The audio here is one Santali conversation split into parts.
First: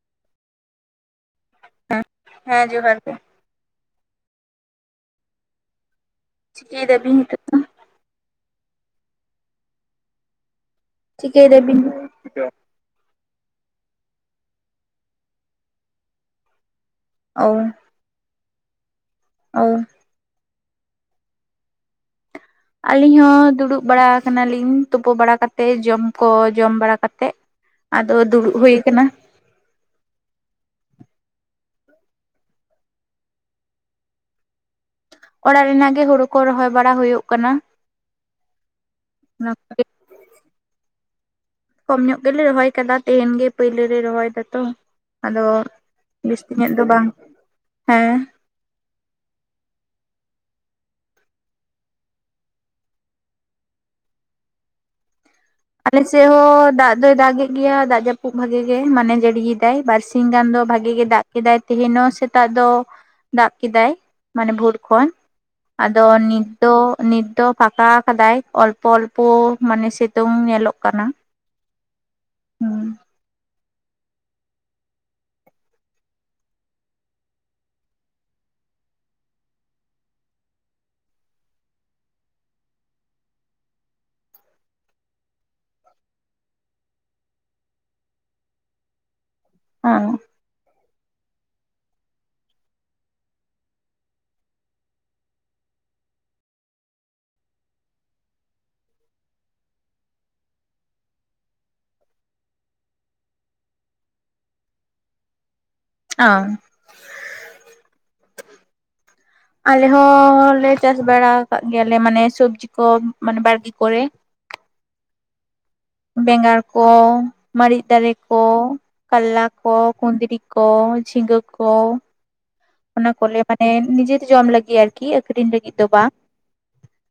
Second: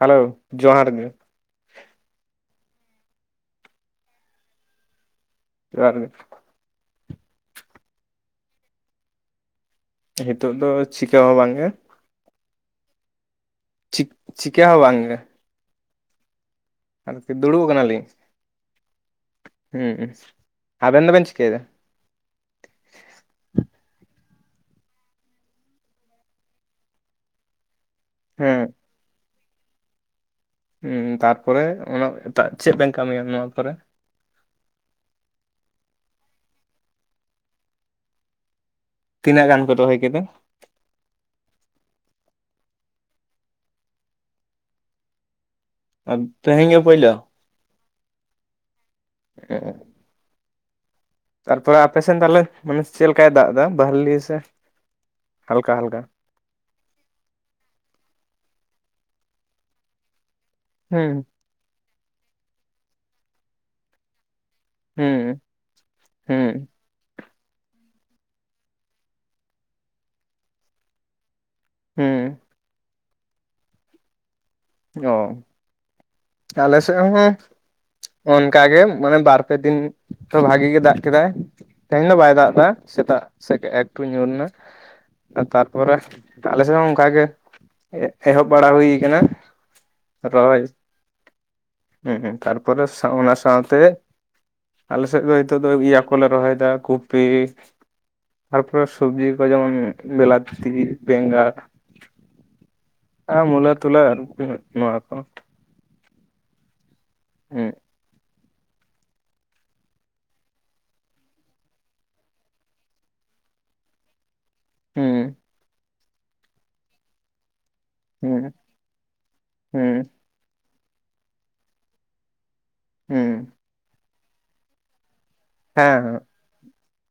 ᱦᱮᱞᱳ ᱡᱚᱦᱟᱨ ᱜᱮ ᱦᱮᱸ ᱦᱮᱸ ᱡᱚᱦᱟᱨ ᱜᱮ ᱡᱚᱦᱟᱨ ᱜᱮ ᱪᱤᱠᱟᱹᱭ ᱫᱟᱵᱤᱱ ᱱᱤᱛᱚᱜ ᱫᱚ? ᱱᱤᱛᱚᱜ ᱫᱚ ᱪᱤᱠᱟ ᱦᱚᱸ ᱪᱤᱠᱟᱹᱭ ᱵᱟᱝ ᱜᱮ᱾ ᱫᱟᱵᱤᱱ? ᱪᱤ ᱪᱤᱠᱟᱹ ᱦᱚᱸ ᱵᱟᱝ ᱜᱮ᱾ ᱟᱨ ᱠᱤ ᱚ ᱫᱩᱲᱩᱵ ᱠᱟᱱᱟᱞᱤᱧ᱾ ᱚ ᱦᱩᱸ ᱟᱵᱮᱱ ᱫᱚᱵᱮᱱ ᱪᱤᱠᱟᱹᱭ ᱫᱟ᱾ ᱟᱹᱞᱤᱧ ᱦᱚᱸ ᱫᱩᱲᱩᱵ ᱵᱟᱲᱟ ᱠᱟᱱᱟᱞᱤᱧ ᱛᱩᱯᱩ ᱵᱟᱲᱟ ᱠᱟᱛᱮᱫ ᱡᱚᱢ ᱠᱚ ᱡᱚᱢ ᱵᱟᱲᱟ ᱠᱟᱛᱮᱫ᱾ ᱟᱫᱚ ᱫᱩᱲᱩᱵ ᱦᱮᱸ ᱦᱩᱭ ᱠᱟᱱᱟ᱾ ᱦᱮᱸ ᱛᱟᱨ ᱯᱚᱨᱮ ᱚᱱᱟ ᱮᱴᱟᱜ ᱪᱮᱫ ᱵᱮᱱ ᱠᱟᱹᱢᱤᱭᱟ ᱱᱚᱣᱟ ᱠᱚᱨᱮ ᱚᱲᱟᱜ ᱨᱮᱱᱟᱜ ᱜᱮ ᱦᱩᱲᱩ ᱠᱚ ᱨᱚᱦᱚᱭ ᱵᱟᱲᱟ ᱦᱩᱭᱩᱜ ᱠᱟᱱᱟ᱾ ᱛᱤᱱᱟᱹᱜ ᱚᱱᱟ ᱜᱟᱱ ᱯᱮ ᱠᱚᱜᱮ ᱨᱚᱦᱚᱭ ᱠᱮᱫᱟ? ᱠᱚᱢ ᱧᱚᱜ ᱜᱮᱞᱮ ᱨᱚᱦᱚᱭ ᱟᱠᱟᱫᱟ ᱛᱮᱦᱮᱧ ᱜᱮ ᱯᱳᱭᱞᱟᱹ ᱞᱮ ᱨᱚᱦᱚᱭ ᱫᱟᱛᱚ ᱟᱫᱚ᱾ ᱵᱤᱥᱛᱤ ᱛᱮᱦᱮᱧ ᱧᱚᱜ ᱜᱮ ᱫᱚ ᱵᱟᱝ ᱯᱳᱭᱞᱳ ᱦᱮᱸ᱾ [unintelligible] ᱛᱟᱨᱯᱚᱨᱮ ᱟᱯᱮᱥᱱ ᱛᱟᱦᱟᱞᱮ ᱢᱟᱱᱮ ᱪᱮᱫ ᱞᱮᱠᱟᱭ ᱫᱟᱜ ᱮᱫᱟ ᱵᱟᱦᱞᱤ ᱥᱮ ᱦᱟᱞᱠᱟ ᱦᱟᱞᱠᱟ᱾ ᱦᱚ ᱫᱟᱜ ᱫᱚᱭ ᱫᱟᱜ ᱮᱫ ᱜᱮᱭᱟ ᱫᱟᱜ ᱡᱟᱹᱯᱩᱫ ᱵᱷᱟᱜᱤ ᱜᱮ ᱢᱟᱱᱮ ᱡᱟᱹᱲᱤᱭᱮᱫᱟᱭ ᱵᱟᱨᱥᱤᱧ ᱜᱟᱱ ᱫᱚ ᱵᱷᱟᱜᱼᱼ ᱵᱷᱟᱜᱮ ᱜᱮ ᱦᱩᱸ ᱫᱟᱜ ᱠᱮᱫᱟᱭ ᱛᱮᱦᱮᱧ ᱦᱚᱸ ᱥᱮᱛᱟᱜ ᱫᱚ ᱫᱟᱜ ᱠᱮᱫᱟᱭ ᱢᱟᱱᱮ ᱵᱷᱩᱨ ᱠᱷᱚᱱ ᱦᱩᱸ ᱟᱫᱚ ᱱᱤᱛ ᱦᱩᱸ ᱫᱚ ᱱᱤᱛ ᱫᱚ ᱯᱷᱟᱸᱠᱟ ᱟᱠᱟᱫᱟᱭ ᱚᱞᱯᱚ ᱚᱞᱯᱚ ᱢᱟᱱᱮ ᱥᱤᱛᱩᱝ ᱧᱮᱞᱚᱜ ᱠᱟᱱᱟ᱾ ᱦᱩᱸ ᱦᱩᱸ ᱚ ᱟᱞᱮ ᱥᱮᱫ ᱦᱚᱸ ᱚᱱᱠᱟᱜᱮ ᱢᱟᱱᱮ ᱵᱟᱨ ᱯᱮ ᱫᱤᱱ ᱵᱷᱟᱜᱤ ᱜᱮ ᱫᱟᱜ ᱠᱮᱫᱟᱭ᱾ ᱛᱮᱦᱮᱧ ᱫᱚ ᱵᱟᱭ ᱫᱟᱜ ᱫᱟ ᱥᱮᱛᱟᱜ ᱥᱮᱫ ᱮᱠᱴᱩ ᱧᱩᱨ ᱮᱱᱟ᱾ ᱛᱟᱨᱯᱚᱨᱮ ᱟᱞᱮ ᱥᱮᱫ ᱦᱚᱸ ᱚᱱᱠᱟ ᱜᱮ ᱮᱦᱚᱵ ᱵᱟᱲᱟ ᱦᱩᱭ ᱟᱠᱟᱱᱟ᱾ ᱦᱚᱸ ᱨᱚᱭ ᱦᱩᱸ ᱛᱟᱨᱯᱚᱨ ᱚᱱᱟ ᱥᱟᱶᱛᱮ ᱟᱞᱮ ᱥᱮᱫ ᱫᱚ ᱤᱭᱟᱹ ᱠᱚᱞᱮ ᱨᱚᱦᱚᱭᱮᱫᱟ ᱠᱚᱯᱤ ᱛᱟᱨᱯᱚᱨᱮ ᱥᱚᱵᱽᱡᱤ ᱠᱚ ᱡᱮᱢᱚᱱ ᱵᱤᱞᱟᱛᱤ ᱵᱮᱸᱜᱟᱲ ᱦᱮᱸ ᱢᱩᱞᱟᱹ ᱛᱩᱞᱟ ᱟᱨᱠᱤ ᱱᱚᱣᱟ ᱠᱚ᱾ ᱚ ᱦᱩᱸ [unintelligible] ᱟᱞᱮ ᱦᱚᱸᱞᱮ ᱪᱟᱥ ᱵᱟᱲᱟ ᱟᱠᱟᱫ ᱜᱮᱭᱟᱞᱮ ᱢᱟᱱᱮ ᱥᱚᱵᱽᱡᱤ ᱠᱚ ᱢᱟᱱᱮ ᱵᱟᱲᱜᱮ ᱠᱚᱨᱮ᱾ ᱦᱩᱸ ᱵᱮᱸᱜᱟᱲ ᱠᱚ ᱢᱟᱹᱨᱤᱪ ᱫᱟᱨᱮ ᱦᱩᱸ ᱠᱚ ᱠᱟᱞᱞᱟ ᱠᱚ ᱦᱩᱸ ᱠᱩᱸᱫᱽᱨᱤ ᱠᱚ ᱡᱷᱤᱸᱜᱟᱹ ᱠᱚ᱾ ᱚᱱᱟ ᱠᱚᱞᱮ ᱦᱩᱸ ᱢᱟᱱᱮ ᱱᱤᱡᱮᱛᱮ ᱡᱚᱢ ᱞᱟᱹᱜᱤᱫ ᱟᱨᱠᱤ ᱟᱹᱠᱷᱨᱤᱧ ᱞᱟᱹᱜᱤᱫ ᱫᱚ ᱵᱟᱝ ᱦᱮᱸ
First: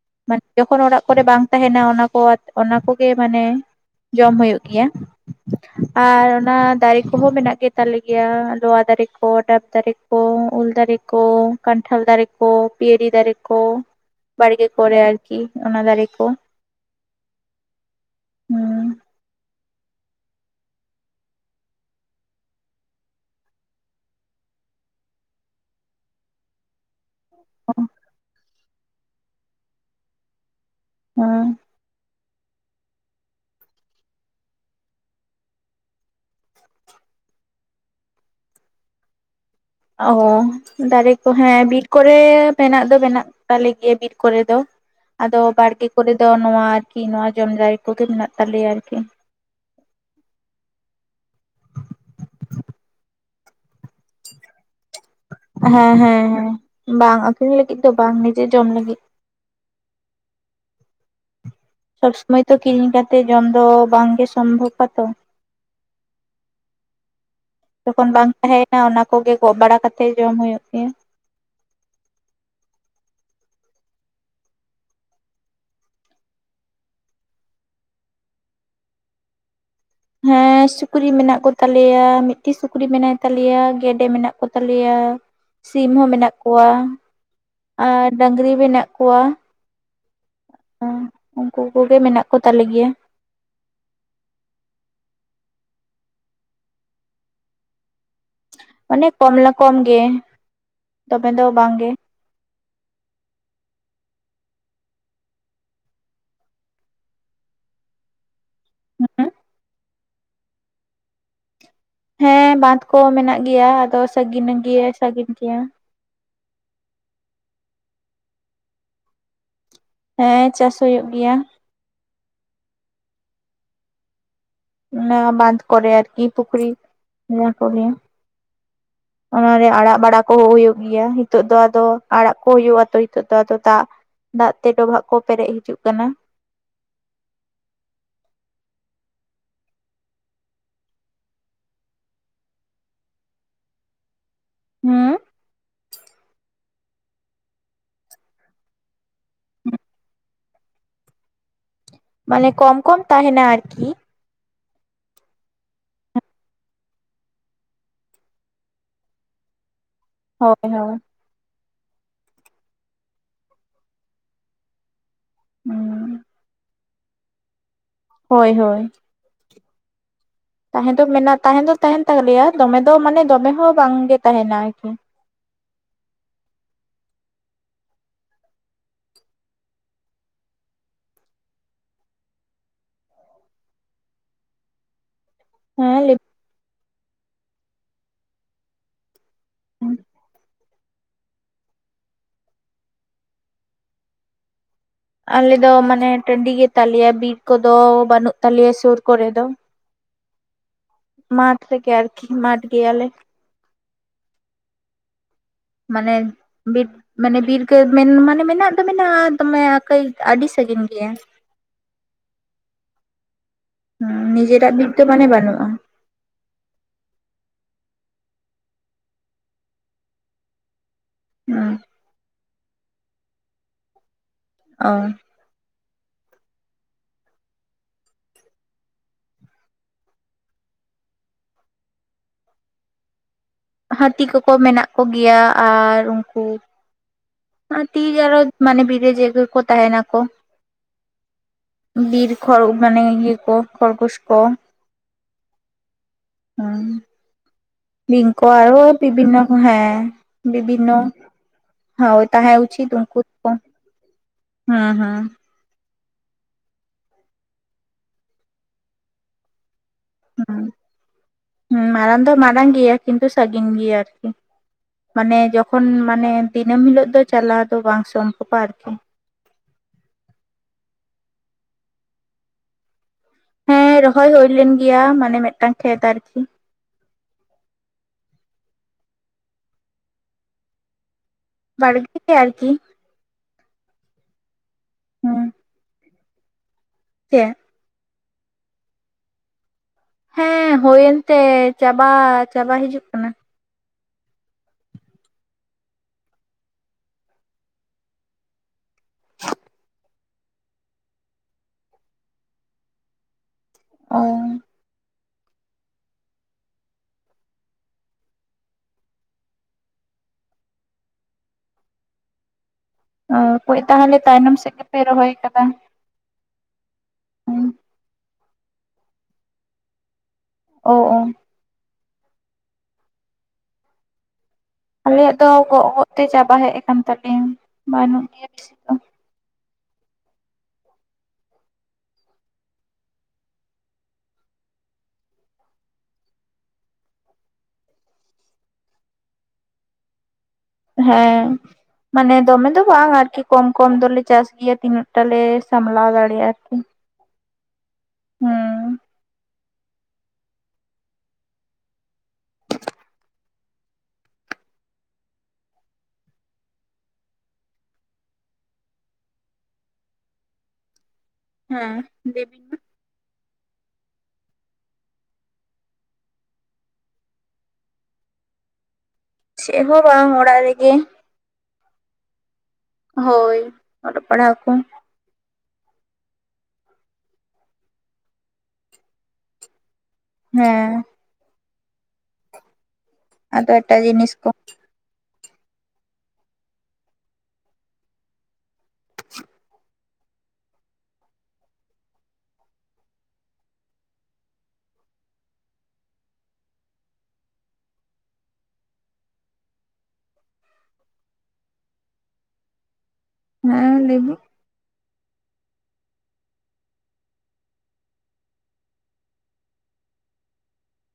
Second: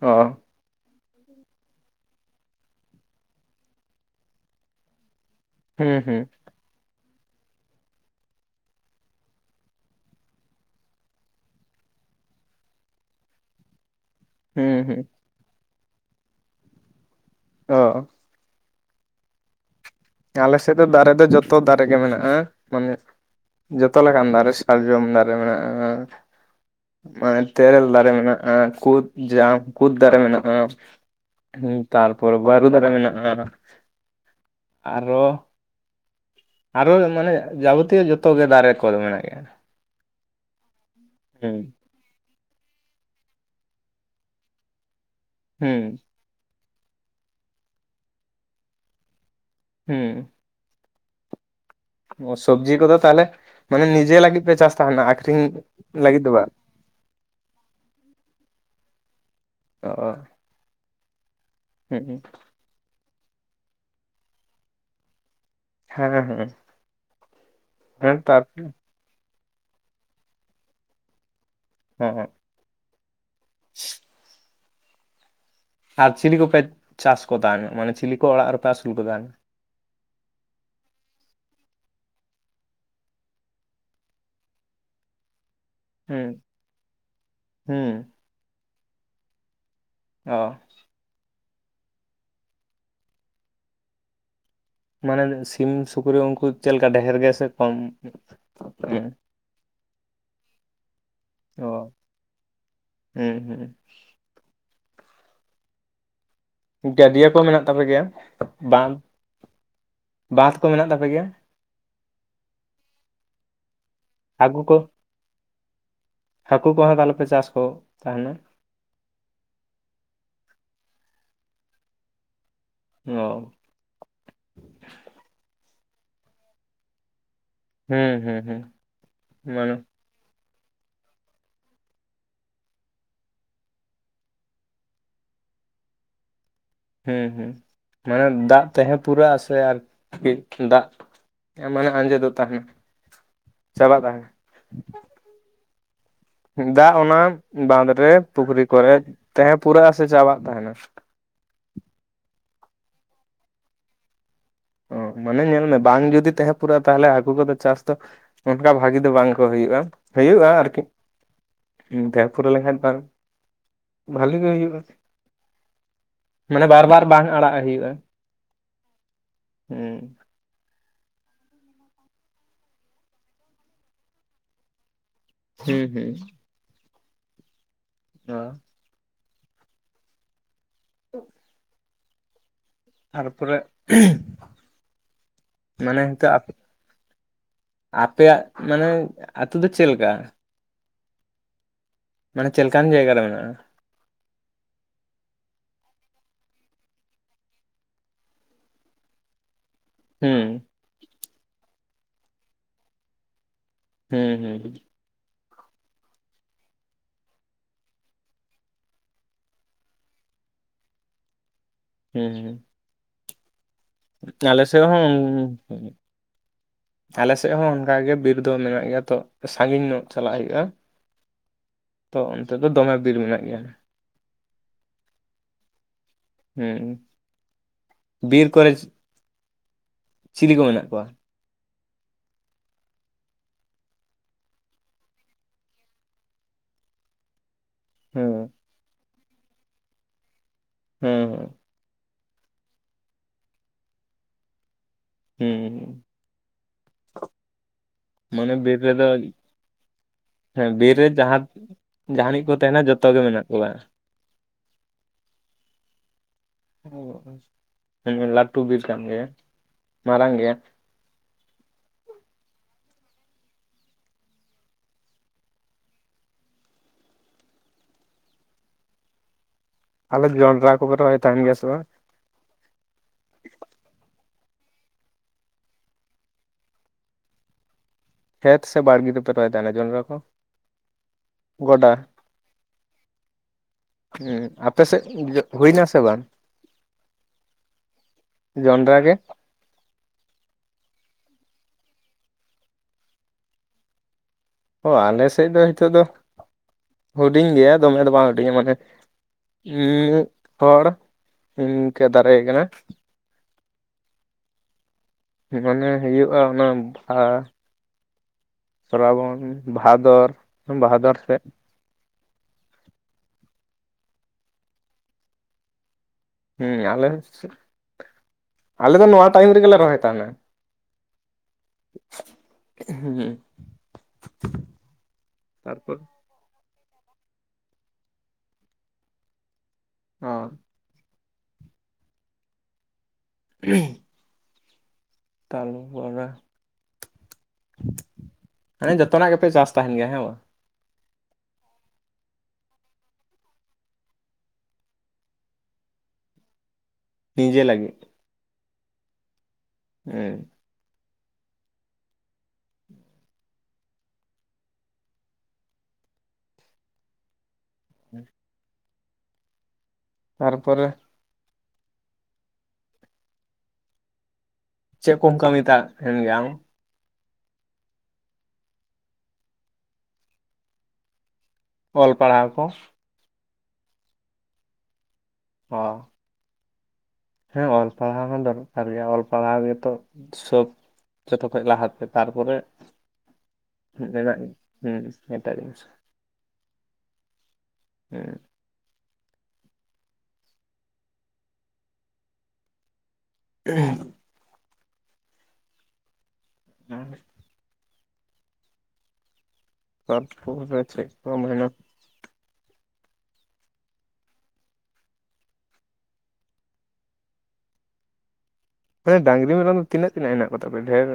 ᱚ ᱢᱟᱱᱮ ᱡᱚᱠᱷᱚᱱ ᱚᱲᱟᱜ ᱠᱚᱨᱮ ᱵᱟᱝ ᱛᱟᱦᱮᱱᱟ ᱚᱱᱟ ᱠᱚ ᱚᱱᱟ ᱠᱚᱜᱮ ᱢᱟᱱᱮ ᱡᱚᱢ ᱦᱩᱭᱩᱜ ᱜᱮᱭᱟ᱾ ᱦᱩᱸ ᱦᱩᱸ ᱟᱨ ᱚᱱᱟ ᱫᱟᱨᱮ ᱠᱚᱦᱚᱸ ᱢᱮᱱᱟᱜ ᱜᱮᱛᱟᱞᱮ ᱜᱮᱭᱟ ᱞᱚᱣᱟ ᱫᱟᱨᱮ ᱠᱚ ᱰᱟᱵᱽ ᱫᱟᱨᱮ ᱠᱚ ᱩᱞ ᱫᱟᱨᱮ ᱠᱚ ᱠᱟᱱᱴᱷᱟᱲ ᱫᱟᱨᱮ ᱠᱚ ᱯᱤᱭᱟᱹᱨᱤ ᱫᱟᱨᱮ ᱠᱚ ᱵᱟᱲᱜᱮ ᱦᱩᱸ ᱠᱚᱨᱮ ᱦᱩᱸ ᱟᱨᱠᱤ ᱚᱱᱟ ᱫᱟᱨᱮ ᱠᱚ᱾ ᱚ ᱦᱩᱸ ᱟᱞᱮ ᱥᱮᱫ ᱫᱚ ᱫᱟᱨᱮ ᱫᱚ ᱡᱚᱛᱚ ᱫᱟᱨᱮ ᱜᱮ ᱢᱮᱱᱟᱜᱼᱟ᱾ ᱢᱟᱱᱮ ᱡᱚᱛᱚ ᱞᱮᱠᱟᱱ ᱫᱟᱨᱮ ᱥᱟᱨᱡᱚᱢ ᱫᱟᱨᱮ ᱢᱮᱱᱟᱜᱼᱟ᱾ ᱢᱟᱱᱮ ᱛᱮᱨᱮᱞ ᱫᱟᱨᱮ ᱢᱮᱱᱟᱜᱼᱟ᱾ ᱠᱩᱫ ᱡᱟᱢ ᱠᱩᱫ ᱫᱟᱨᱮ ᱢᱮᱱᱟᱜᱼᱟ᱾ ᱦᱩᱸ ᱛᱟᱞᱯᱚᱨ ᱵᱟᱹᱨᱩ ᱫᱟᱨᱮ ᱢᱮᱱᱟᱜ ᱟ ᱾ ᱟᱨᱚ ᱟᱨᱚ ᱢᱟᱱᱮ ᱡᱟᱵᱚᱛᱤᱭᱚ ᱡᱚᱛᱚᱜᱮ ᱫᱟᱨᱮ ᱠᱚᱫᱚ ᱢᱮᱱᱟᱜ ᱜᱮᱭᱟ᱾ ᱟ ᱦᱚᱸ ᱫᱟᱨᱮ ᱠᱚ ᱦᱩᱸ ᱦᱮᱸ ᱵᱤᱨ ᱠᱚᱨᱮ ᱵᱮᱱᱟᱜ ᱫᱚ ᱢᱮᱱᱟᱜ ᱛᱟᱞᱮ ᱜᱮᱭᱟ ᱵᱤᱨ ᱠᱚᱨᱮ ᱫᱚ ᱟᱫᱚ ᱦᱩᱸ ᱫᱚ ᱱᱚᱣᱟ ᱟᱨᱠᱤ ᱱᱚᱣᱟ ᱡᱚᱢᱡᱟᱭ ᱠᱚᱜᱮ ᱢᱮᱱᱟᱜ ᱛᱟᱞᱮᱭᱟ ᱟᱨᱠᱤ᱾ ᱦᱩᱸ ᱥᱚᱵᱽᱡᱤ ᱠᱚᱫᱚ ᱛᱟᱦᱚᱞᱮ ᱢᱟᱱᱮ ᱱᱤᱡᱮ ᱞᱟᱹᱜᱤᱫ ᱯᱮ ᱪᱟᱥ ᱛᱟᱦᱮᱱᱟ ᱟᱠᱷᱨᱤᱧ ᱦᱮᱸ ᱦᱮᱸ ᱞᱟᱹᱜᱤᱫ ᱫᱚ ᱦᱮᱸ ᱵᱟᱝ᱾ ᱵᱟᱝ ᱟᱹᱠᱷᱨᱤᱧ ᱞᱟᱹᱜᱤᱫ ᱫᱚ ᱵᱟᱝ ᱱᱤᱡᱮ ᱡᱚᱢ ᱞᱟᱹᱜᱤᱫ᱾ ᱚ ᱦᱩᱸ ᱥᱚᱵᱽ ᱥᱩᱢᱚᱭ ᱛᱚ ᱠᱤᱨᱤᱧ ᱠᱟᱛᱮᱜ ᱡᱚᱢ ᱫᱚ ᱵᱟᱝᱜᱮ ᱥᱚᱢᱵᱷᱚᱵᱼᱟᱛᱚ᱾ ᱦᱮᱸ ᱦᱮᱸ ᱡᱚᱠᱷᱚᱱ ᱦᱮᱸ ᱵᱟᱝ ᱛᱟᱨᱯᱚᱨ ᱛᱟᱦᱮᱸᱭᱮᱱᱟ ᱚᱱᱟ ᱠᱚᱜᱮ ᱜᱚᱜ ᱵᱟᱲᱟ ᱠᱟᱛᱮᱜ ᱡᱚᱢ ᱦᱩᱭᱩᱜ ᱛᱤᱧᱟᱹ᱾ ᱦᱮᱸ ᱦᱸ [unintelligible] ᱟᱨ ᱪᱤᱞᱤ ᱠᱚᱯᱮ ᱪᱟᱥ ᱠᱚ ᱛᱟᱱ ᱢᱟᱱᱮ ᱪᱤᱞᱤ ᱠᱚ ᱚᱲᱟᱜ ᱨᱮᱯᱮ ᱟᱹᱥᱩᱞ ᱠᱚ ᱛᱟᱦᱮᱱᱟ᱾ ᱦᱮᱸ ᱥᱩᱠᱨᱤ ᱢᱮᱱᱟᱜ ᱠᱚᱛᱟᱞᱮᱭᱟ ᱢᱤᱫᱴᱤᱡ ᱥᱩᱠᱨᱤ ᱢᱮᱱᱟᱭ ᱛᱟᱞᱮᱭᱟ ᱜᱮᱰᱮ ᱢᱮᱱᱟᱜ ᱠᱚᱛᱟᱞᱮᱭᱟ᱾ ᱥᱤᱢ ᱦᱚᱸ ᱦᱩᱸ ᱢᱮᱱᱟᱜ ᱠᱚᱣᱟ ᱦᱩᱸ ᱟᱨ ᱰᱟᱝᱨᱤ ᱢᱮᱱᱟᱜ ᱠᱚᱣᱟ᱾ ᱚ ᱦᱩᱸ, ᱩᱱᱠᱩ ᱠᱚᱜᱮ ᱢᱮᱱᱟᱜ ᱠᱚ ᱛᱟᱞᱮ ᱜᱮᱭᱟ ᱾ ᱢᱟᱱᱮ ᱥᱤᱢ, ᱥᱩᱠᱨᱤ ᱩᱱᱠᱩ ᱪᱮᱫ ᱞᱮᱠᱟ ᱰᱷᱮᱨ ᱜᱮᱭᱟ ᱥᱮ ᱠᱚᱢ? ᱚᱱᱮ ᱦᱩᱸ ᱠᱚᱢᱞᱟ ᱠᱚᱢ ᱜᱮ ᱫᱚᱢᱮ ᱫᱚ ᱵᱟᱝ ᱚ ᱜᱮ ᱾ ᱦᱩᱸ ᱦᱩᱸ ᱾ ᱜᱟᱹᱰᱭᱟᱹ ᱠᱚ ᱢᱮᱱᱟᱜ ᱛᱟᱯᱮ ᱜᱮᱭᱟ, ᱵᱟᱸᱫ, ᱵᱟᱸᱫ ᱠᱚ ᱢᱮᱱᱟᱜ ᱛᱟᱯᱮ ᱜᱮᱭᱟ ᱾ ᱦᱮᱸ, ᱵᱟᱸᱫᱷ ᱠᱚ ᱢᱮᱱᱟᱜ ᱜᱮᱭᱟ ᱟᱫᱚ ᱥᱟᱹᱜᱤᱧ ᱦᱟᱹᱠᱩ ᱠᱚ ᱜᱮ ᱥᱟᱹᱜᱤᱱ ᱜᱮᱭᱟ ᱾ ᱦᱟᱹᱠᱩ ᱠᱚᱦᱚᱸ ᱛᱟᱦᱚᱞᱮ ᱯᱮ ᱪᱟᱥ ᱠᱚ ᱛᱟᱦᱮᱱᱟ? ᱦᱮᱸ, ᱪᱟᱥ ᱦᱩᱭᱩᱜ ᱜᱮᱭᱟ ᱾ ᱚ ᱾ ᱚᱱᱟ ᱵᱟᱸᱫ ᱠᱚᱨᱮ ᱟᱨᱠᱤ ᱯᱩᱠᱷᱨᱤ ᱤᱭᱟᱹ ᱠᱟᱨᱮ, ᱠᱚ ᱦᱩᱸ ᱦᱩᱸ ᱦᱩᱸ ᱚᱱᱟᱨᱮ ᱢᱟᱱᱮ ᱟᱲᱟᱜ ᱵᱟᱲᱟ ᱠᱚ ᱦᱩᱭᱩᱜ ᱜᱮᱭᱟ, ᱱᱤᱛᱚᱜ ᱫᱚ ᱟᱫᱚ ᱟᱲᱟᱜ ᱠᱚ ᱦᱩᱭᱩᱜᱼᱟ ᱛᱚ ᱱᱤᱛᱚᱜ ᱫᱚ ᱟᱫᱚ ᱫᱟᱜ ᱾ ᱫᱟᱜ ᱛᱮ ᱰᱚᱵᱷᱟᱜ ᱠᱚ ᱯᱮᱨᱮᱡ ᱦᱤᱡᱩᱜ ᱠᱟᱱᱟ ᱾ ᱦᱮᱸ ᱦᱮᱸ, ᱢᱟᱱᱮ ᱫᱟᱜ ᱛᱟᱦᱮᱸ ᱯᱩᱨᱟᱹᱜᱼᱟ ᱥᱮ ᱟᱨᱠᱤ ᱫᱟᱜ ᱢᱟᱱᱮ ᱟᱸᱡᱮᱫᱚᱜ ᱛᱟᱦᱮᱱᱟ ᱪᱟᱵᱟᱜ ᱛᱟᱦᱮᱱᱟ ᱾ ᱦᱩᱸ ᱾ ᱫᱟᱜ ᱚᱱᱟ ᱵᱟᱸᱫᱨᱮ ᱯᱩᱠᱷᱨᱤ ᱠᱚᱨᱮ ᱛᱟᱦᱮᱸ ᱯᱩᱨᱟᱹᱜ ᱟᱥᱮ ᱪᱟᱵᱟᱜ ᱛᱟᱦᱮᱱᱟ ᱾ ᱢᱟᱱᱮ ᱠᱚᱢ ᱠᱚᱢ ᱛᱟᱦᱮᱱᱟ ᱟᱨᱠᱤ ᱾ ᱚ, ᱢᱟᱱᱮ ᱧᱮᱞ ᱢᱮ ᱵᱟᱝ ᱡᱩᱫᱤ ᱛᱟᱦᱮᱸ ᱯᱩᱨᱟᱹᱜᱼᱟ ᱛᱟᱦᱚᱞᱮ ᱦᱟᱹᱠᱩ ᱠᱚᱫᱚ ᱪᱟᱥ ᱫᱚ ᱚᱱᱠᱟ ᱵᱷᱟᱹᱜᱤ ᱫᱚ ᱵᱟᱝ ᱠᱚ ᱦᱩᱭᱩᱜᱼᱟ, ᱦᱩᱭᱩᱜᱼᱟ ᱦᱳᱭ ᱟᱨᱠᱤ ᱾ ᱦᱳᱭ ᱰᱷᱮᱨ ᱯᱩᱨᱟᱹ ᱞᱮᱱᱠᱷᱟᱱ ᱵᱟᱝ ᱵᱷᱟᱞᱤ ᱜᱮ ᱦᱩᱭᱩᱜᱼᱟ ᱦᱩᱸ ᱾ ᱢᱟᱱᱮ ᱵᱟᱨ ᱵᱟᱨ ᱵᱟᱝ ᱟᱲᱟᱜ ᱦᱩᱭᱩᱜᱼᱟ ᱾ ᱦᱳᱭ ᱦᱳᱭ ᱾ ᱦᱩᱸ ᱾ ᱛᱟᱦᱮᱸ ᱫᱚ ᱢᱮᱱᱟᱜᱱᱟ ᱛᱟᱦᱮᱸ ᱫᱚ ᱛᱟᱦᱮᱱ ᱛᱟᱞᱮᱭᱟ ᱫᱚᱢᱮ ᱫᱚ ᱢᱟᱱᱮ ᱫᱚᱢᱮ ᱦᱚᱸ ᱵᱟᱝᱜᱮ ᱛᱟᱦᱮᱱᱟ ᱟᱨᱠᱤ ᱾ ᱦᱩᱸ ᱦᱩᱸ ᱾ ᱚ ᱾ [inaudible] ᱛᱟᱨᱯᱚᱨᱮ ᱦᱤᱸᱨᱻ ᱦᱮᱸ ᱢᱟᱱᱮ ᱦᱚᱭᱛᱳ ᱟᱯᱮᱭᱟᱜ ᱢᱟᱱᱮ ᱟᱛᱩ ᱫᱚ ᱪᱮᱫ ᱞᱮᱠᱟ? ᱢᱟᱱᱮ ᱪᱮᱫ ᱞᱮᱠᱟᱱ ᱡᱟᱭᱜᱟ ᱨᱮ ᱢᱮᱱᱟᱜᱼᱟ? ᱟᱞᱮ ᱫᱚ ᱢᱟᱱᱮ ᱴᱟᱺᱰᱤ ᱜᱮᱛᱟᱞᱮᱭᱟ ᱵᱤᱨ ᱠᱚᱫᱚ ᱵᱟᱹᱱᱩᱜ ᱛᱟᱞᱮᱭᱟ ᱥᱩᱨ ᱠᱚᱨᱮ ᱫᱚ ᱾ ᱦᱩᱸ ᱾ ᱢᱟᱴ ᱨᱮᱜᱮ ᱟᱨᱠᱤ ᱢᱟᱴᱷ ᱜᱮᱭᱟᱞᱮ ᱾ ᱦᱮᱸ ᱦᱮᱸ ᱦᱩᱸ ᱾ ᱢᱟᱱᱮ ᱵᱤᱨ ᱢᱟᱱᱮ ᱵᱤᱨ ᱜᱮ ᱢᱮᱱ ᱢᱟᱱᱮ ᱢᱮᱱᱟᱜ ᱫᱚ ᱢᱮᱱᱟᱜᱼᱟ ᱫᱚᱢᱮ ᱠᱟᱹᱭ ᱟᱹᱰᱤ ᱥᱟᱺᱜᱤᱧ ᱜᱮᱭᱟ ᱾ ᱦᱩᱸ ᱦᱩᱸ ᱾ ᱦᱮᱸ, ᱱᱤᱡᱮᱨᱟᱜ ᱥᱮᱫ ᱵᱩᱡ ᱫᱚ ᱦᱚᱸ ᱢᱟᱱᱮ ᱵᱟᱹᱱᱩᱜᱼᱟ ᱾ ᱟᱞᱮ ᱥᱮᱫ ᱦᱚᱸ ᱚᱱᱠᱟ ᱜᱮ ᱵᱤᱨ ᱫᱚ ᱢᱮᱱᱟᱜ ᱜᱮᱭᱟ, ᱛᱚ ᱥᱟᱺᱜᱤᱧ ᱧᱚᱜ ᱪᱟᱞᱟᱜ ᱦᱩᱭᱩᱜᱼᱟ ᱾ ᱦᱩᱸ ᱾ ᱛᱚ ᱚᱱᱛᱮ ᱫᱚᱢᱮ ᱵᱤᱨ ᱢᱮᱱᱟᱜ ᱜᱮᱭᱟ ᱾ ᱚ ᱾ ᱦᱩᱸ, ᱵᱤᱨ ᱠᱚᱨᱮ ᱪᱤᱞᱤ ᱠᱚ ᱢᱮᱱᱟᱜ ᱠᱚᱣᱟ? ᱦᱟᱹᱛᱤ ᱠᱚᱠᱚ ᱢᱮᱱᱟᱜ ᱠᱚ ᱜᱮᱭᱟ ᱟᱨ ᱩᱱᱠᱩ ᱛᱤᱨ ᱟᱨᱚ ᱦᱩᱸ ᱢᱟᱱᱮ ᱵᱤᱨ ᱨᱮ ᱡᱮ ᱠᱚ ᱛᱟᱦᱮᱱᱟ ᱠᱚ ᱾ ᱦᱮᱸ ᱦᱮᱸ᱾ ᱵᱤᱨ ᱠᱷᱚᱲ ᱢᱟᱱᱮ ᱤᱭᱟᱹ ᱠᱚ ᱠᱷᱚᱨᱜᱳᱥ ᱠᱚ ᱾ ᱦᱮᱸ ᱾ ᱚᱸ ᱵᱤᱝᱠᱚ ᱢᱟᱱᱮ ᱵᱤᱨ ᱟᱨᱚ ᱨᱮᱫᱚ ᱵᱤᱵᱤᱱᱱᱚ ᱠᱚ ᱦᱮᱸ ᱦᱮᱸ ᱵᱤᱨ ᱵᱤᱵᱤᱱᱱᱚ ᱨᱮ ᱡᱟᱦᱟᱸ ᱦᱳᱭ ᱡᱟᱦᱟᱱᱤᱡ ᱠᱚ ᱛᱟᱦᱮ ᱛᱟᱦᱮᱱᱟ ᱩᱪᱤᱛ ᱡᱚᱛᱚ ᱩᱱᱠᱩ ᱜᱮ ᱢᱮᱱᱟᱜ ᱠᱚ ᱠᱚᱣᱟ ᱦᱩᱸ ᱦᱩᱸ ᱩᱸ ᱞᱟᱴᱩ ᱵᱤᱨ ᱠᱟᱱ ᱜᱮᱭᱟ ᱢᱟᱨᱟᱝ ᱜᱮᱭᱟ ᱦᱩᱸ ᱦᱩᱸ ᱢᱟᱨᱟᱝ ᱫᱚ ᱢᱟᱨᱟᱝ ᱜᱮᱭᱟ ᱠᱤᱱᱛᱩ ᱥᱟᱹᱜᱤᱱ ᱜᱮᱭᱟ ᱟᱨᱠᱤ ᱢᱟᱱᱮ ᱡᱚᱠᱷᱚᱱ ᱢᱟᱱᱮ ᱫᱤᱱᱟᱹᱢ ᱦᱤᱞᱳᱜ ᱫᱚ ᱪᱟᱞᱟᱣ ᱫᱚ ᱵᱟᱝ ᱥᱚᱢᱵᱷᱚᱵᱼᱟ ᱟᱨᱠᱤ ᱟᱞᱮ ᱡᱚᱱᱰᱨᱟ ᱠᱚᱯᱮ ᱨᱚᱭ ᱛᱟᱦᱮᱱ ᱜᱮᱭᱟ ᱥᱮ ᱵᱟᱝ ᱦᱮᱸ ᱨᱚᱦᱚᱭ ᱦᱳᱭ ᱞᱮᱱ ᱜᱮᱭᱟ ᱢᱟᱱᱮ ᱢᱮᱫᱴᱟᱝ ᱠᱷᱮᱛ ᱟᱨᱠᱤ ᱠᱷᱮᱛ ᱥᱮ ᱵᱟᱲᱜᱮ ᱯᱮ ᱨᱟᱭ ᱫᱟ ᱚᱱᱟ ᱡᱚᱱᱨᱟ ᱠᱚ ᱜᱚᱰᱟ ᱵᱟᱲᱜᱮ ᱨᱮ ᱟᱨᱠᱤ ᱩᱸ ᱟᱯᱮ ᱥᱮᱫ ᱦᱩᱭᱱᱟ ᱥᱮ ᱵᱟᱝ ᱪᱮ ᱡᱚᱱᱰᱨᱟ ᱜᱮ ᱦᱮᱸ ᱦᱳᱭᱮᱱ ᱛᱮ ᱪᱟᱵᱟ ᱪᱟᱵᱟ ᱦᱤᱡᱩᱜ ᱠᱟᱱᱟ ᱚ ᱟᱞᱮ ᱥᱮᱫ ᱫᱚ ᱦᱤᱸᱛᱚᱜ ᱫᱚ ᱦᱩᱰᱤᱧ ᱜᱮᱭᱟ ᱫᱚᱢᱮ ᱫᱚ ᱵᱟᱝ ᱦᱩᱰᱤᱧᱟ ᱢᱟᱱᱮ ᱩᱸ ᱢᱤᱫ ᱦᱚᱲ ᱤᱱᱠᱟᱹ ᱫᱟᱨᱮ ᱠᱟᱱᱟ ᱚ ᱢᱟᱱᱮ ᱦᱩᱭᱩᱜᱼᱟ ᱚᱱᱟ ᱵᱷᱟ ᱥᱨᱟᱵᱚᱱ ᱵᱷᱟᱫᱚᱨ ᱵᱟᱦᱟᱫᱚᱨ ᱥᱮᱫ ᱚ ᱠᱳᱡ ᱛᱟᱦᱚᱞᱮ ᱛᱟᱭᱱᱚᱢ ᱥᱮᱫ ᱜᱮᱯᱮ ᱨᱚᱦᱚᱭ ᱟᱠᱟᱫᱟ ᱦᱮᱸ ᱟᱞᱮ ᱥᱮ ᱟᱞᱮ ᱫᱚ ᱱᱚᱣᱟ ᱴᱟᱭᱤᱢ ᱨᱮᱜᱮᱞᱮ ᱨᱚᱦᱚᱭ ᱛᱟᱸᱦᱮᱱᱟ ᱳᱜ ᱳ ᱦᱩᱸ ᱟᱞᱮᱭᱟᱜ ᱫᱚ ᱜᱚᱜ ᱛᱟᱨᱯᱚᱨ ᱜᱚᱜ ᱛᱮ ᱪᱟᱵᱟ ᱦᱮᱜ ᱟᱠᱟᱱ ᱛᱟᱞᱮᱭᱟ ᱵᱟᱹᱱᱩᱜ ᱜᱮᱭᱟ ᱵᱮᱥᱤ ᱫᱚ ᱚ [unintelligible] ᱛᱟᱞᱩ [unintelligible] ᱦᱟᱱᱮ ᱡᱚᱛᱚᱱᱟᱜ ᱜᱮᱯᱮ ᱪᱟᱥ ᱛᱟᱸᱦᱮᱱ ᱜᱮᱭᱟ ᱦᱮᱸ ᱵᱟᱝ ᱦᱮᱸ ᱢᱟᱱᱮ ᱫᱚᱢᱮ ᱫᱚ ᱵᱟᱝ ᱟᱨᱠᱤ ᱠᱚᱢ ᱠᱚᱢ ᱫᱚᱞᱮ ᱪᱟᱥ ᱜᱮᱭᱟ ᱛᱤᱱᱟᱹᱜ ᱴᱟᱞᱮ ᱥᱟᱢᱞᱟᱣ ᱫᱟᱲᱮᱭᱟᱜ ᱟᱨᱠᱤ ᱱᱤᱡᱮ ᱞᱟᱜᱤᱜ ᱦᱮᱸ ᱩᱸ [inaudible] ᱛᱟᱨᱯᱚᱨᱮ ᱦᱮᱸ ᱫᱮᱵᱤ ᱪᱮᱫ ᱠᱚᱢ ᱠᱟᱹᱢᱤ ᱛᱟᱜ ᱮᱱ ᱜᱮ ᱟᱢ ᱪᱮᱜ ᱦᱚᱸ ᱵᱟᱝ ᱚᱲᱟᱜ ᱨᱮᱜᱮ ᱚᱞ ᱯᱟᱲᱦᱟᱣ ᱠᱚ? ᱦᱳᱭ ᱚᱞᱚᱜ ᱯᱟᱲᱦᱟᱣ ᱠᱚ᱾ ᱚ ᱦᱮᱸ ᱚᱞ ᱯᱟᱲᱦᱟᱣ ᱦᱚᱸ ᱫᱚᱨᱠᱟᱨ ᱜᱮᱭᱟ ᱚᱞ ᱯᱟᱲᱦᱟᱣ ᱜᱮᱛᱚ ᱥᱚᱵ ᱦᱮᱸ ᱡᱚᱛᱚ ᱠᱷᱚᱡ ᱞᱟᱦᱟᱛᱮ ᱛᱟᱨᱯᱚᱨᱮ, ᱟᱫᱚ ᱮᱴᱟᱜ ᱡᱤᱱᱤᱥ ᱢᱮᱱᱟᱜ ᱜᱮ ᱠᱚ ᱦᱩᱸ ᱮᱴᱟᱜ ᱡᱤᱱᱤᱥ ᱦᱮᱸ ᱦᱮᱸ ᱩᱸ ᱛᱟᱨ ᱯᱚᱨᱮ ᱪᱮᱜ ᱠᱚ ᱢᱮᱱᱟ? ᱦᱮᱸ ᱞᱟᱹᱭᱵᱤᱱ ᱢᱟᱱᱮ ᱰᱟᱝᱨᱤ ᱢᱮᱨᱚᱢ ᱫᱚ ᱛᱤᱱᱟᱹᱜ ᱛᱱᱟᱹᱜ ᱮᱱᱟᱜ ᱠᱚ ᱛᱟᱯᱮ? ᱰᱷᱹᱮᱨ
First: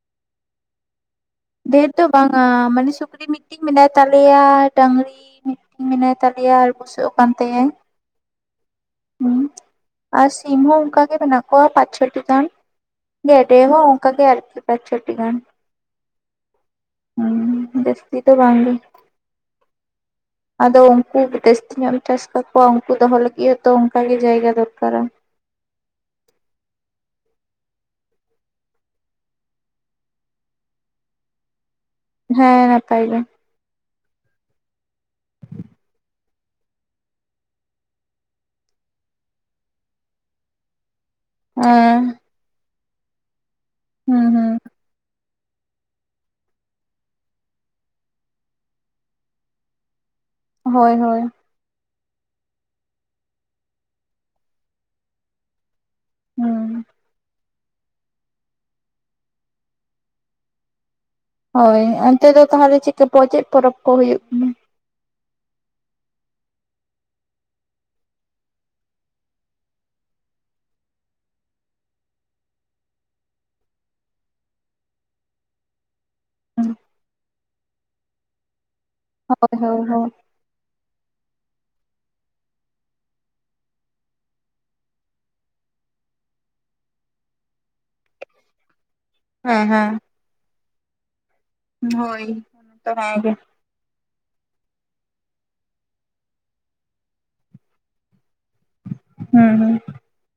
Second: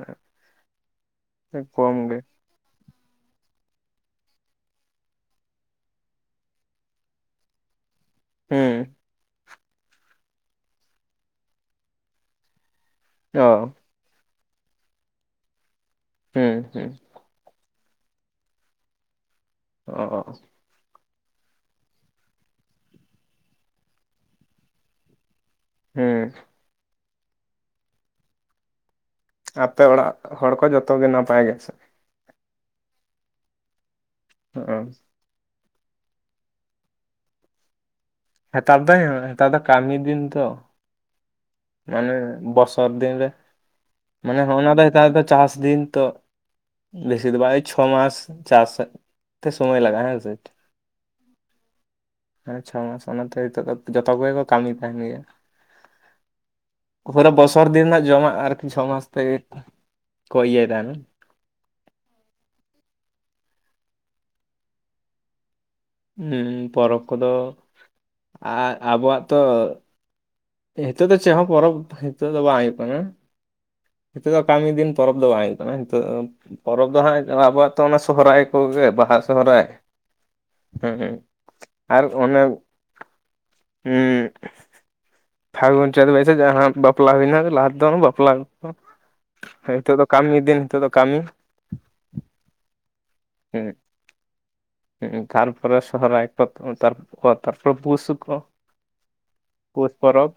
ᱰᱷᱮᱨ ᱫᱚ ᱵᱟᱝᱟ ᱢᱟᱱᱮ ᱥᱩᱠᱨᱤ ᱢᱤᱫᱴᱤᱡ ᱢᱮᱱᱟᱭ ᱛᱟᱞᱮᱭᱟ ᱰᱟᱹᱝᱨᱤ ᱢᱤᱫᱴᱮᱱ ᱢᱮᱱᱟᱭ ᱛᱟᱞᱮᱭᱟ ᱟᱨ ᱵᱩᱡᱟᱹᱜ ᱠᱟᱱ ᱛᱟᱭᱧ [unintelligible] ᱦᱩᱸ᱾ ᱦᱩ ᱟᱨ ᱥᱤᱢ ᱦᱚᱸ ᱚᱱᱠᱟ ᱜᱮ ᱢᱮᱱᱟᱜ ᱠᱚᱣᱟ ᱯᱟᱸᱪ ᱪᱷᱚᱴᱤ ᱜᱟᱱ ᱚ ᱜᱰᱮ ᱦᱚᱸᱚᱱᱠᱟ ᱜᱮ ᱟᱨᱠ ᱯᱟ ᱪᱷᱚᱴᱤ ᱜᱟᱱ᱾ ᱦᱮᱸ ᱦᱮᱸ ᱦᱩᱸ ᱡᱟᱥᱛᱤ ᱫᱚ ᱵᱟᱝ ᱜᱮ ᱚ ᱟᱫᱚ ᱩᱱᱠᱩ ᱡᱟᱹᱥᱛᱤ ᱧᱚᱜ ᱮᱢ ᱪᱟᱥ ᱠᱟᱠᱚᱣᱟ ᱩᱱᱠᱩ ᱫᱚᱦᱚ ᱞᱟᱹᱜᱤᱫ ᱦᱚᱸᱛᱚ ᱚᱱᱠᱟ ᱜᱮ ᱡᱟᱭᱜᱟ ᱫᱚᱨᱠᱟᱨᱟ᱾ ᱦᱮᱸ ᱟᱯᱮ ᱚᱲᱟᱜ ᱦᱚᱲ ᱠᱚ ᱡᱚᱛᱚ ᱜᱮ ᱱᱟᱯᱟᱭ ᱜᱮ ᱥᱮ? ᱦᱮᱸ ᱱᱟᱯᱟᱭ ᱜᱮ᱾ ᱦᱚ ᱦᱮᱛᱟᱨ ᱫᱚᱮᱛᱟᱨ ᱫᱚ ᱠᱟᱹᱢᱤ ᱫᱤᱱ ᱛᱚ ᱦᱮᱸ ᱢᱟᱱᱮ ᱵᱚᱥᱚᱨ ᱫᱤᱱᱨᱮ ᱦᱩᱸ ᱢᱟᱱᱮ ᱦᱩᱸ ᱡᱚᱜᱚ [unintelligible] ᱱᱚᱣᱟ ᱫᱚ ᱪᱟᱥ ᱫᱤᱱ ᱛᱚ ᱵᱮᱥᱤ ᱫᱚ ᱵᱟᱝᱲ ᱪᱷᱚ ᱢᱟᱥ ᱪᱟᱥ ᱛᱮ ᱥᱚᱢᱚᱭ ᱞᱟᱜᱟᱜ ᱦᱮᱥᱮ᱾ ᱦᱳᱭ ᱦᱳᱭ ᱢᱟᱱᱮ ᱪᱷᱚ ᱢᱟᱥ ᱚᱱᱟᱛᱮ ᱱᱤᱛᱚᱜ ᱫᱚ ᱡᱚᱛᱚ ᱠᱚᱜᱮ ᱠᱚ ᱠᱟᱹᱢᱤ ᱛᱟᱦᱮᱱ ᱜᱮᱭᱟ᱾ ᱦᱩᱸ ᱯᱩᱨᱟᱹ ᱵᱚᱥᱚᱨ ᱫᱤᱱ ᱨᱮᱱᱟᱜ ᱡᱚᱢᱟᱜ ᱟᱨᱠᱤ ᱪᱷᱚ ᱢᱟᱥ ᱛᱮ ᱠᱚ ᱤᱭᱟᱹᱭ ᱛᱟᱦᱮᱱ-ᱟ ᱦᱳᱭ ᱚᱱᱛᱮ ᱫᱚ ᱛᱟᱦᱚᱞᱮ ᱪᱮᱫᱠᱟ ᱯᱪᱮᱫ ᱯᱚᱨᱚᱵᱽ ᱠᱚ ᱦᱩᱭᱩᱜ ᱠᱟᱱᱟ? ᱯᱚᱨᱚᱵᱽ ᱠᱚᱫᱚ ᱟᱨ ᱟᱵᱚᱣᱟᱜ ᱛᱚ? ᱱᱤᱛᱚᱜ ᱫᱚ ᱪᱮᱫ ᱦᱚᱸ ᱯᱚᱨᱚᱵ ᱦᱤᱛᱚᱜ ᱫᱚ ᱵᱟᱝ ᱦᱩᱭᱩᱜ ᱠᱟᱱᱟ᱾ ᱱᱤᱛᱚᱜ ᱫᱚ ᱠᱟᱹᱢᱤ ᱫᱤᱱ ᱯᱚᱨᱚᱵᱽ ᱫᱚ ᱵᱟᱝ ᱦᱩᱭᱩᱜ ᱠᱟᱱᱟ ᱱᱤᱛᱚᱜ ᱯᱚᱨᱚᱵᱽ ᱫᱚ ᱦᱟᱸᱜ ᱠᱟᱱᱟ ᱟᱵᱚᱣᱟᱜ ᱛᱚ ᱚᱱᱟ ᱥᱚᱦᱚᱨᱟᱭ ᱠᱚᱜᱮ ᱵᱟᱦᱟ, ᱦᱳᱭ ᱥᱚᱦᱚᱨᱟᱭ ᱦᱳᱭ ᱦᱳᱭ ᱦᱮᱸ ᱦᱮᱸ ᱟᱨ ᱚᱱᱟ ᱦᱸ ᱯᱷᱟᱜᱩᱱ, ᱪᱟᱹᱮᱫ, ᱵᱟᱭᱥ ᱡᱟᱦᱟᱸ ᱵᱟᱯᱞᱟ ᱦᱩᱭᱱᱟ ᱞᱫ ᱫᱚ ᱵᱟᱯᱞᱟ ᱦᱮᱸ ᱦᱮᱸ ᱠᱟᱹᱢᱤ ᱫᱤᱱ ᱱᱤᱛᱚᱜ ᱫᱚ ᱠᱟᱹᱢᱤ ᱦᱳᱭ ᱛᱟᱸᱦᱮ ᱜᱮ ᱦᱮᱸ ᱦ ᱛᱟᱨᱯᱚᱨᱮ ᱥᱚᱦᱚᱨᱟᱭ ᱠᱚ ᱯᱚᱛᱚ ᱠᱚ ᱛᱟᱨᱯᱚᱨᱮ ᱵᱩ ᱥᱩᱠᱚ ᱦᱩᱸ ᱦᱩᱸ ᱯᱳᱥ ᱯᱚᱨᱚᱵᱽ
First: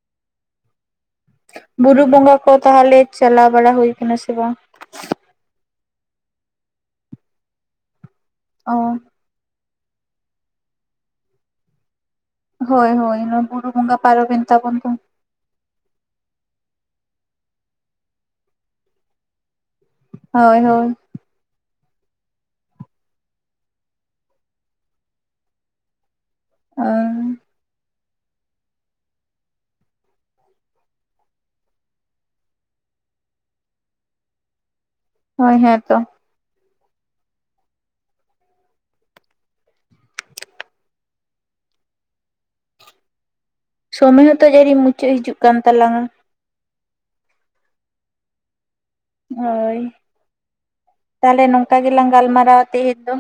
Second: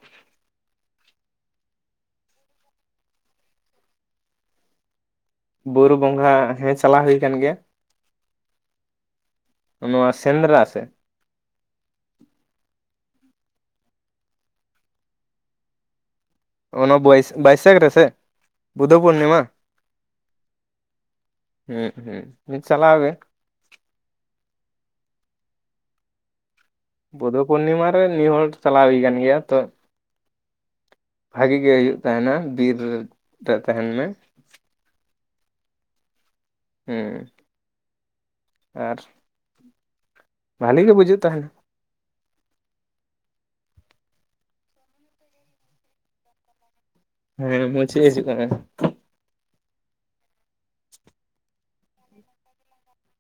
ᱵᱩᱨᱩ ᱵᱚᱸᱜᱟ ᱠᱚ ᱛᱟᱦᱚᱞᱮ ᱪᱟᱞᱟᱣ ᱵᱟᱲᱟ ᱦᱩᱭ ᱟᱠᱟᱱᱟ ᱥᱮ ᱵᱟᱝ ᱵᱩᱨᱩ ᱵᱚᱸᱜᱟ ᱦᱮᱸ ᱪᱟᱞᱟᱣ ᱦᱩᱭ ᱟᱠᱟᱱ ᱜᱮᱭᱟ ᱚ ᱱᱚᱣᱟ ᱥᱮᱸᱫᱽᱨᱟ ᱥᱮᱫ ᱦᱳᱭ ᱦᱳᱭ ᱱᱚᱣᱟ ᱵᱩᱨᱩ ᱵᱚᱸᱜᱟ ᱯᱟᱨᱚᱢᱮᱱ ᱛᱟᱵᱚᱱ ᱛᱚ ᱚᱱᱟ ᱵᱟᱭ ᱵᱟᱭᱥᱟᱹᱠ ᱨᱮᱥᱮ ᱵᱩᱫᱫᱷᱚ ᱯᱩᱨᱱᱤᱢᱟ ᱦᱳᱭ ᱦᱳᱭ ᱦᱮᱸ ᱦᱩᱸ ᱪᱟᱞᱟᱣ ᱜᱮ ᱚᱸᱻ ᱵᱚᱫᱫᱷᱚ ᱯᱩᱨᱱᱤᱢᱟ ᱨᱮ ᱱᱤᱭᱟᱹ ᱦᱚᱲ ᱪᱟᱞᱟᱣ ᱦᱩᱭ ᱟᱠᱟᱱ ᱜᱮᱭᱟ ᱛᱚ ᱵᱷᱟᱜᱮ ᱜᱮ ᱦᱩᱭᱩᱜ ᱛᱟᱦᱮᱱᱟ ᱵᱤᱨ ᱨᱮ ᱛᱟᱦᱮᱱ ᱢᱮ ᱦᱳᱭ ᱦᱮᱸ ᱛᱚ ᱦᱩᱸ ᱟᱨ ᱵᱷᱟᱞᱤ ᱜᱮ ᱵᱩᱡᱷᱟᱹᱜ ᱛᱟᱦᱮᱱᱟ ᱥᱚᱢᱚᱭ ᱦᱚᱸᱛᱚ ᱡᱟᱱᱤᱢ ᱢᱩᱪᱟᱹᱫ ᱦᱤᱡᱩᱜ ᱠᱟᱱ ᱛᱟᱞᱟᱝᱟ ᱦᱮᱸ ᱢᱩᱪᱟᱹᱫ ᱦᱤᱡᱩᱜ ᱠᱟᱱᱟ ᱦᱳᱭ ᱛᱟᱦᱞᱮ ᱱᱚᱝᱠᱟ ᱜᱮᱞᱟᱝ ᱜᱟᱞᱢᱟᱨᱟᱣᱟ ᱛᱮᱦᱮᱧ ᱫᱚ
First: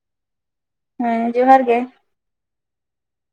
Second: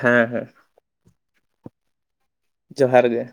ᱦᱮᱸ ᱦᱮᱸ ᱦᱮᱸ ᱡᱚᱦᱟᱨ ᱜᱮ ᱡᱚᱦᱟᱨ ᱜᱮ